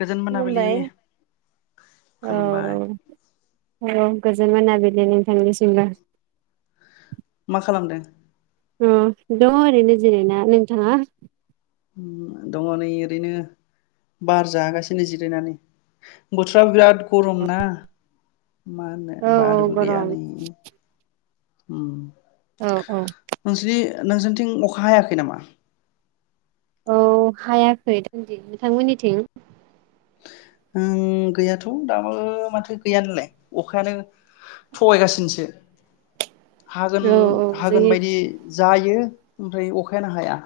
गोजोन मोनाबिलि मुम्बाइ खुलुमबाय औ-औ औ गोजोन मोनाबिलि नोंथांनिसिमबो मा खालामदों अ दङ ओरैनो जिरायना नोंथाङा? दङ नै ओरैनो बार जागासिनो जिरायनानै बोथोराबो बिराद गरम ना मा होनो औ औ बारबो गैया गरम नै ओ औ-औ नोंजोंथिं अखा हायाखै नामा? औ हायाखै [unintelligible] नोंथांमोननिथिं ओं गैयाथ दाबो माथो गैया नोलाय अखायानो थगायगासिनोसो औ औ हागोन-हागोन जोंनि बायदि जायो। ओमफ्राय अखायानो हाया।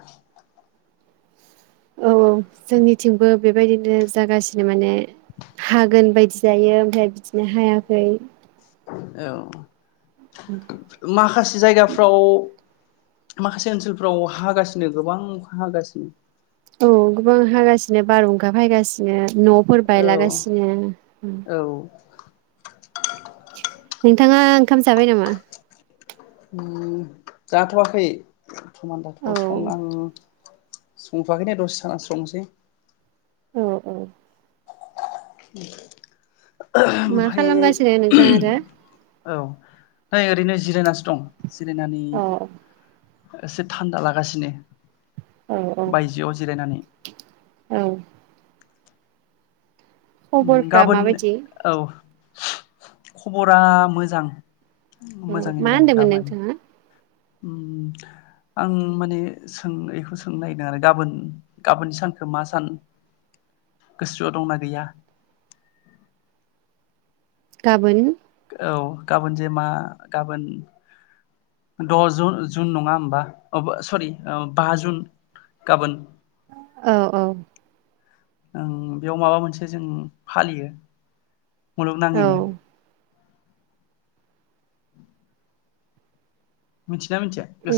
औ-औ जोंनिथिंबो बेबायदिनो जागासिनो माने हागोन बायदि जायो ओमफ्राय बिदिनो हायाखै औ माखासे जायगाफ्राव माखासे ओनसोलफोराव हागासिनो गोबां अखा हागासिनो औ गोबां हागासिनो बारहुंखा फैगासिनो नफोर औ बायलागासिनो ओ। औ नोंथाङा ओंखाम जाबाय नामा ओ जाथवाखै बरथमान औ जाथखै आं संथयाखै दे दसे थाना संसै औ औ [inaudible] मा ओमफाय खालामगासिनो नोंथाङा दा औ नै ओरैनो जिरायनासो दं जिरायनानै अ एसे थान्दा लागासिनो औ औ बायजोआव जिरायनानै औ उम खबरफ्रा गाबोन माबायदि औ खबरा मोजां औ मा होनदोंमोन नोंथाङा ओम आं माने सोंङैखौ सोंनो नागिरदों आरो गाबोन गाबोन सानखौ मा सान गोसोआव दंना गैया गाबोन औ गाबोन जे मा गाबोन द'ज जुन नङा होमबा अबो सरि बा जुन गाबोन औ औ ओं बेयाव माबा मोनसे जों फालियो मुलुग औ नाङैनो मिथि अम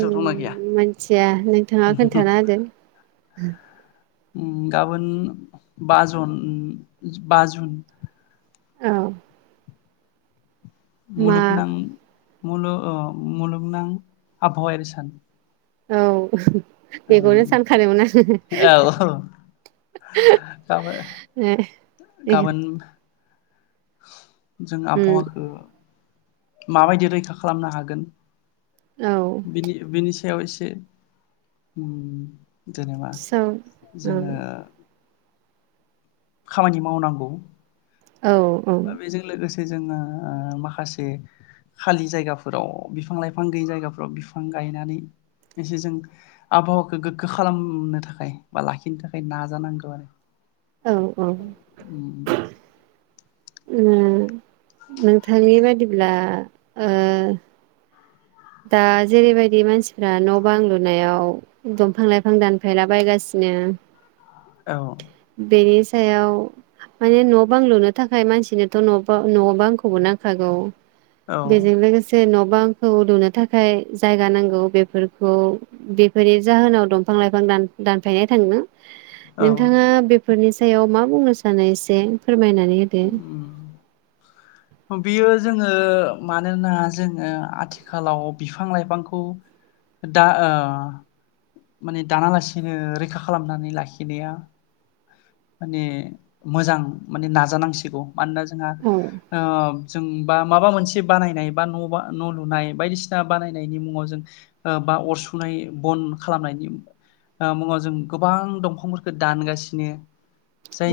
मोनथिया नोंथांङा खोन्थाना होदो गाबोन बा जन बा जुन औ मा मुलुगनां मु-मुलुगनां आबहावायारि सान औ ओं बेखौनो सानखादोंमोन आंङो औ गाबोन गाबोन [unintelligible] जों आबहावाखो माबायदि रैखा खालामनो हागोन औ बिनि बिनि सायाव इसे अम जेनेबा सौ जोंङो खामानि मावनांगौ औ औ जोंङो ओ माखासे खालि जायगाफोराव बिफां लाइफां गैयै जायगाफोराव बिफां गायनानै एसे जों आबहावाखौ गोगगो खालामनो थाखाय बा लाखिनो थाखाय नाजानांगौ आरो। औ औ ओम। नोंथांनि बायदिब्ला ओ दा जेरैबायदि मानसि फ्रा न' बां लुनायाव एकदम बिफां लाइफां दानफायलाबायगासिनो औ बे [unintelligible] माने न' बां लुनो थाखाय मानसिनोथ' नबा न' बां खौबो नांखागौ। औ बेजों लोगोसे न' बा बांखौ लुनो थाखाय जायगा नांगौ बेफोरखौ बेफोरनि जाहोनाव दंफां लाइफां दान दानफायनाय थांदों। औ नोंथाङा बेफोरनि सायाव मा बुंनो सानो एसे फोरमायना नानै होदो? बेयो जोङो मानोना जोङो आथिखालाव बिफां लाइफांखौ दा माने दानालासिनो रैखा खालामनानै लाखिनाया माने मोजां माने नाजानांसिगौ। मानोना जोंहा औ ओ जों बा माबा मोनसे बानायनाय बा न' बा न' लुनाय बायदिसिना बानायनायनि मुङाव जों बा अरसुनाय बन खालामनायनि मुङाव जों गोबां दंफांफोरखौ दानगासिनो।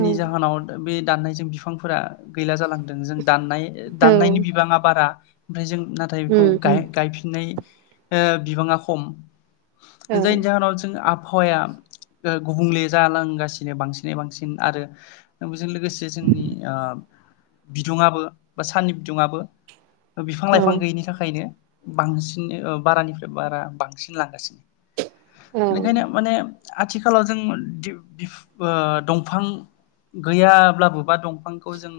औ जाहोनाव बे दाननायजों बिफांफोरा गैला जालांदों। जों दाननाय दाननायनि बिबाङा बारा ओमफ्राय जों नाथाय बेखौ उम उम गाय-गायफिननाय ओ बिबाङा खम। औ जायनि जाहोनाव जों आ आबहावाया गुबुंले जालांगासिनो बांसिन बांसिन आरो बेजों लोगोसे जोंनि बिदुुंआबो बा साननि बिदुुंआबो बिफां औ लाइफां गैयिनि थाखायनो बांसिन बारानिफ्राय बारा बांसिनलांगासिनो औ ओंखायनो माने आथिखालाव जों दंफां गैयाब्लाबो बा दंफांखौ जों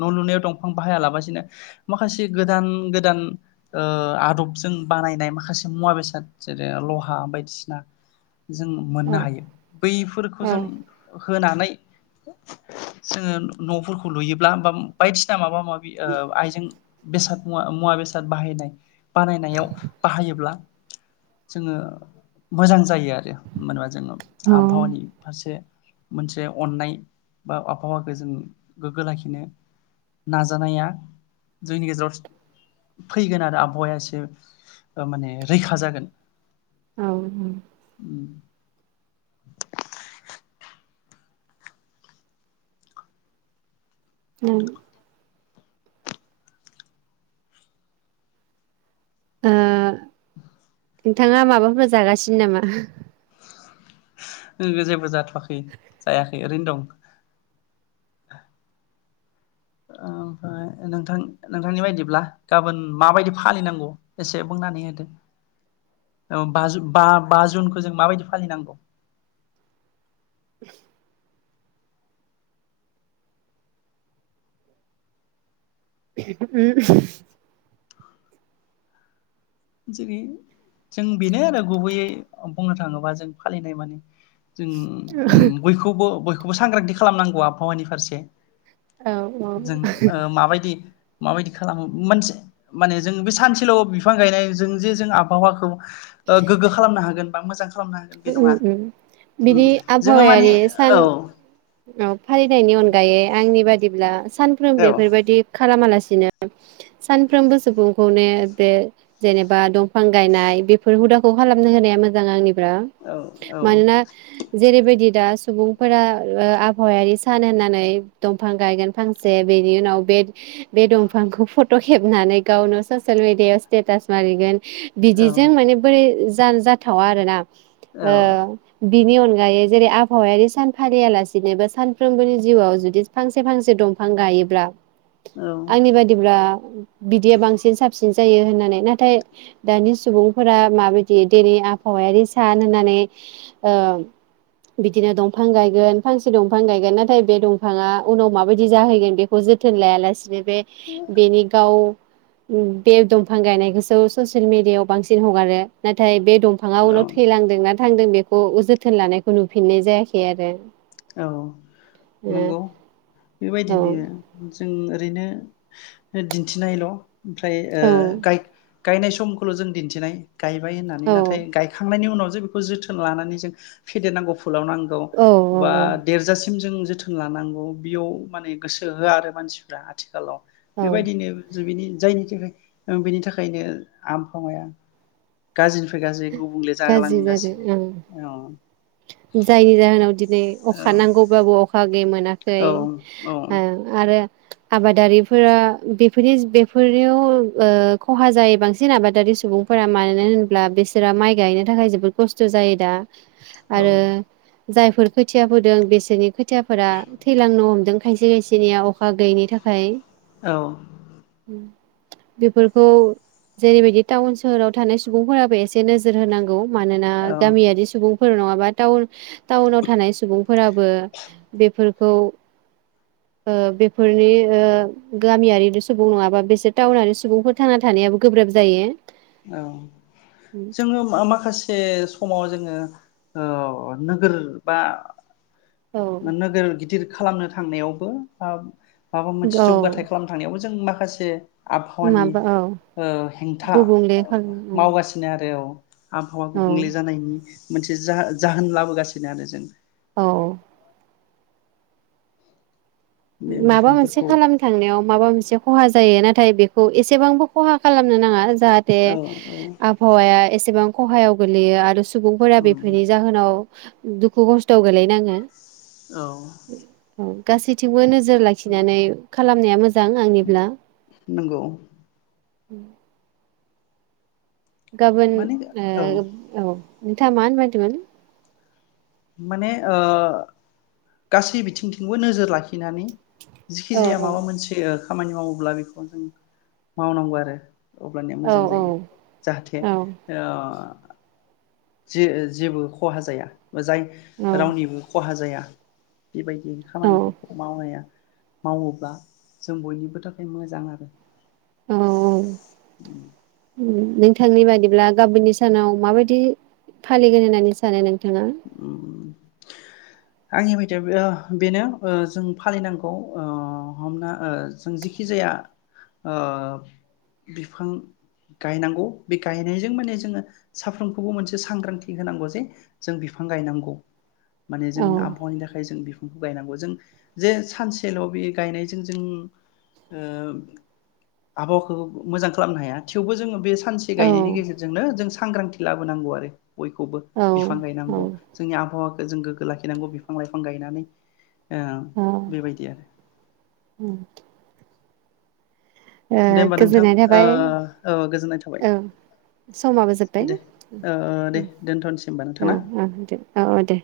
न' लुनायाव दंफां बाहायालाबसिनो माखासे गोदान गोदान ओ आदबजों बानायनाय माखासे मुवा बेसाद जेरै लहा बायदिसिना जों मोननो औ हायो बै खौ औ जों होनानै जोङो न'फोरखौ लुयोब्ला बा बायदिसिना माबा माबि आइजें बेसाद मुवा मुवा बेसाद बाहायनाय बानायनायाव बाहायोब्ला जोङो मोजां जायो आरो मानो होनबा जोङो आबहावानि मोनसे अननाय बा आबहावाखौ जों गोग्गो लाखिनो नाजानाया जोंनि गेजेराव फैगोन आरो आबहावाया एसे माने रैखा जागोन। औ ओ। उम। नोंथाङा माबाफोर जागासिनो नामा? जेबो जा थवाखै जायाखै ओरैनो दं। [inaudible] ओमफ्राय नोंथां नोंथांनि बायदिब्ला गाबोन माबायदि फालिनांगौ एसे बुंनानै होदो औ बा-बा जुनखौ जों माबायदि फालिनांगौ। [unintelligible] [unintelligible] जेरै जों बेनो आरो गुबैयै बुंनो थाङोबा जों फालिनाय माने जों बयखौबो बयखौ सांग्रांथि खालामनांगौ आबहावानि फारसे। औ औ जों मा बायदि माबायदि खालामो मोनसे माने जों बे सानसेल' बिफां गायनाय जों जे जों आबहावाखौ गोग्गो खालामनो हागोन बा मोजां खालामनो हागोन बे ओ नङा बिनि जोङो माने आबहावायारि सान औ फालिनायनि अनगायै आंनि बायदि बादिब्ला सानफ्रोम बेफोरबायदि खालामालासिनो बिदिनो सानफ्रोमबो सुबुंखौनो बे जेनेबा दंफां गायनाय बेफोर हुदाखौ खालामनो होनाया मोजां आंनिफ्राय। औ औ। जेरैबायदि दा सुबुंफोरा आबहावायारि सान होननानै दंफां गायगोन फांसे बेनि उनाव बे बे दंफांखौ फट' खेबनानै गावनो ससियेल मिेडियायाव स्टेटास मारिगोन औ बिदिजों माने बोरै ज जाथावा आरोना। ओ बिनि अनगायै जेरै आबहावायारि सान फालियालासिनोबो सानफ्रोमबोनि जिउआव जुदि फांसे फांसे दंफां गायोब्ला बि औ आंनि बायदिब्रा बिदिया बांसिन साबसिन जायो होननानै। नाथाय दानि सुबुंफोरा माबायदि दिनि आबहावायारि सान होननानै ओ बिदिनो दंफां गायगोन फांसे दंफां गायगोन नाथाय बे दंफाङा उनाव माबायदि जाहैगोन बेखौ जोथोन लायालासिनो बे बेनि गाव बे दंफां गायनायखौसो ससियेल मिडियाआव बांसिन हगारो। नाथाय बे दंफांङा औ उनाव लांदों ना थांदों बेखौ जोथोन लानायखौ नुफिननाय जायाखै आरो। औ नंगौ। ओ बेबायदिनो जों ओरैनो दिन्थिनायल' ओमफ्राय ओ औ गाय गायनाय समखौल' जों दिन्थिनाय गायबाय होननानै औ नाथाय गायखांनायनि उनाव जोथोन लानानै जों फेेरनांगौ फुलाव नांगौ। औ औ बा औ देरजासिम जों जोथोन लानांगौ बियाव माने गोसो होआ आरो मानसिफ्रा आथिखालाव। औ बेबायदिनो जों बिनि जायनि थाखाय बेनि थाखायनो आमहावाया गाज्रि गाज्रि, गुबुंले गाज्रि जादों ओं जागालांगासिनो औ। जायनि जाहोनाव दिनै अखा औ नांगौबाबो अखा दै मोना औ औ ओ आरो आबादारिफोरा बेफोरनि बेफोरनियाव ओ खहा जायो बांसिन आबादारि सुबुंफोरा मानो होन्ला बिसोरा माइ गायनो थाखाय जोबोद खस्थ' जायो दा। आरो जायफोर खोथिया फोदों बेसोरनि खोथि खोथियाफोरा थैलांनो हमदों। खायसे-खायसेनिया अखा गैयैनि थाखाय औ। बेफोरखौ जेरैबायदि टाउन सोहोराव थानाय सुबुंफोराबो एसे नोजोर होनांगौ। मानोना औ गामियारि सुबुं फोर माबा [unintelligible] टाउनाव थानाय सुबुंफोराबो बेफोर खौ बेफोरनि गामियारि' सुबुं नङाबा बेसोर टाउनारि सुबुंफोर थांना थानायाबो गोब्राब जायो। औ जोङो माखासे समाव जोङो नोगोर बा औ मोननो गिदिर खालामनो थांनायावबो माबा मोनसे औ जौगाथाय खालाम थांनायावबो जों मा माखासे आबहावानि माबा औ हेंथा गुबुंले खालाम मावगासिनो आरो औ। आबहावा औ गुबुंले जानायनि मोनसे जा जाहोन लाबोगासिनो आरो जों। औ। बे माबा मोनसे बिफांफोरखौ खालाम थांनायाव माबा मोनसे खहा जायो। ना थाय बेखौ एसेबांबो खहा खालामनो नाङा। जाहाथे औ औ आबहावाया एसेबां खहायाव गोलैयो। आरो सुबुंफोरा बेफोरनि जाहोनाव दुख खस्त गैलै नाङो औ औ गासै थिंबो नोजोर लाखिनानै खालामनाया मोजां मोजां आंनिब्ला नंगौ उम गाबोन ओ औ नोंथाङा मा होननो नागिरदोंमोन? माने ओ गासै बिथिंथिंबो नोजोर लाखिनानै औ जिखिजाया औ माबा मोनसे खामानि मावोब्ला बेखौ जों मावनांगौ आरो। अब्लानिया औ मोजां औ जायो जाहाथे औ ओ जे-जेबो खहा जाया। जाय औ रावनिबो खहा जाया। [inaudible] बेबायदि औ खामानिफोरखौ मावनायाया मावोब्ला जों बयनिबो थाखाय मोजां आरो। अ औ उम नोंथांनि बादिब्ला गाबोननि सानाव माबायदि फालिगोन होननानै सानो नों थांङा उम आंनि बायदिबा ओ बेनो ओ जों फालिनांगौ ओ हमना ओ जों जिखि जाया ओ बिफां गायनांगौ बे गायनायजों माने जोङो साफ्रोमखौबो मोनसे सांग्रांथि होनांगौ जे जों बिफां गायनांगौ। माने जों औ आबहावानि थाखाय जों बि गायनांगौ जों जे सानसेल बे गायनायजों जों ओ आबहावाखौ मोजां खालामनो हाया थेवबो जों बे फांसे औ गायनायनि गेजेरजोंनो जों सांग्रांथि लाबोनांगौ आरो। बयखौबो औ बिफां औ गायनांगौ जोंनि आबहावाखौ जों गोग्गो लाखिनांगौ बिफां लाइफां गायनानै ओ औ बेबायदि ओ दे होमबा नोंथां गोजोननाय थाबाय ओ औ गोजोननाय थाबाय औ समाबो जोब्बाय दे दे ओ दोनथ'नोसै होमबा नोंथां ओ ना ओ ओ दे औ औ दे।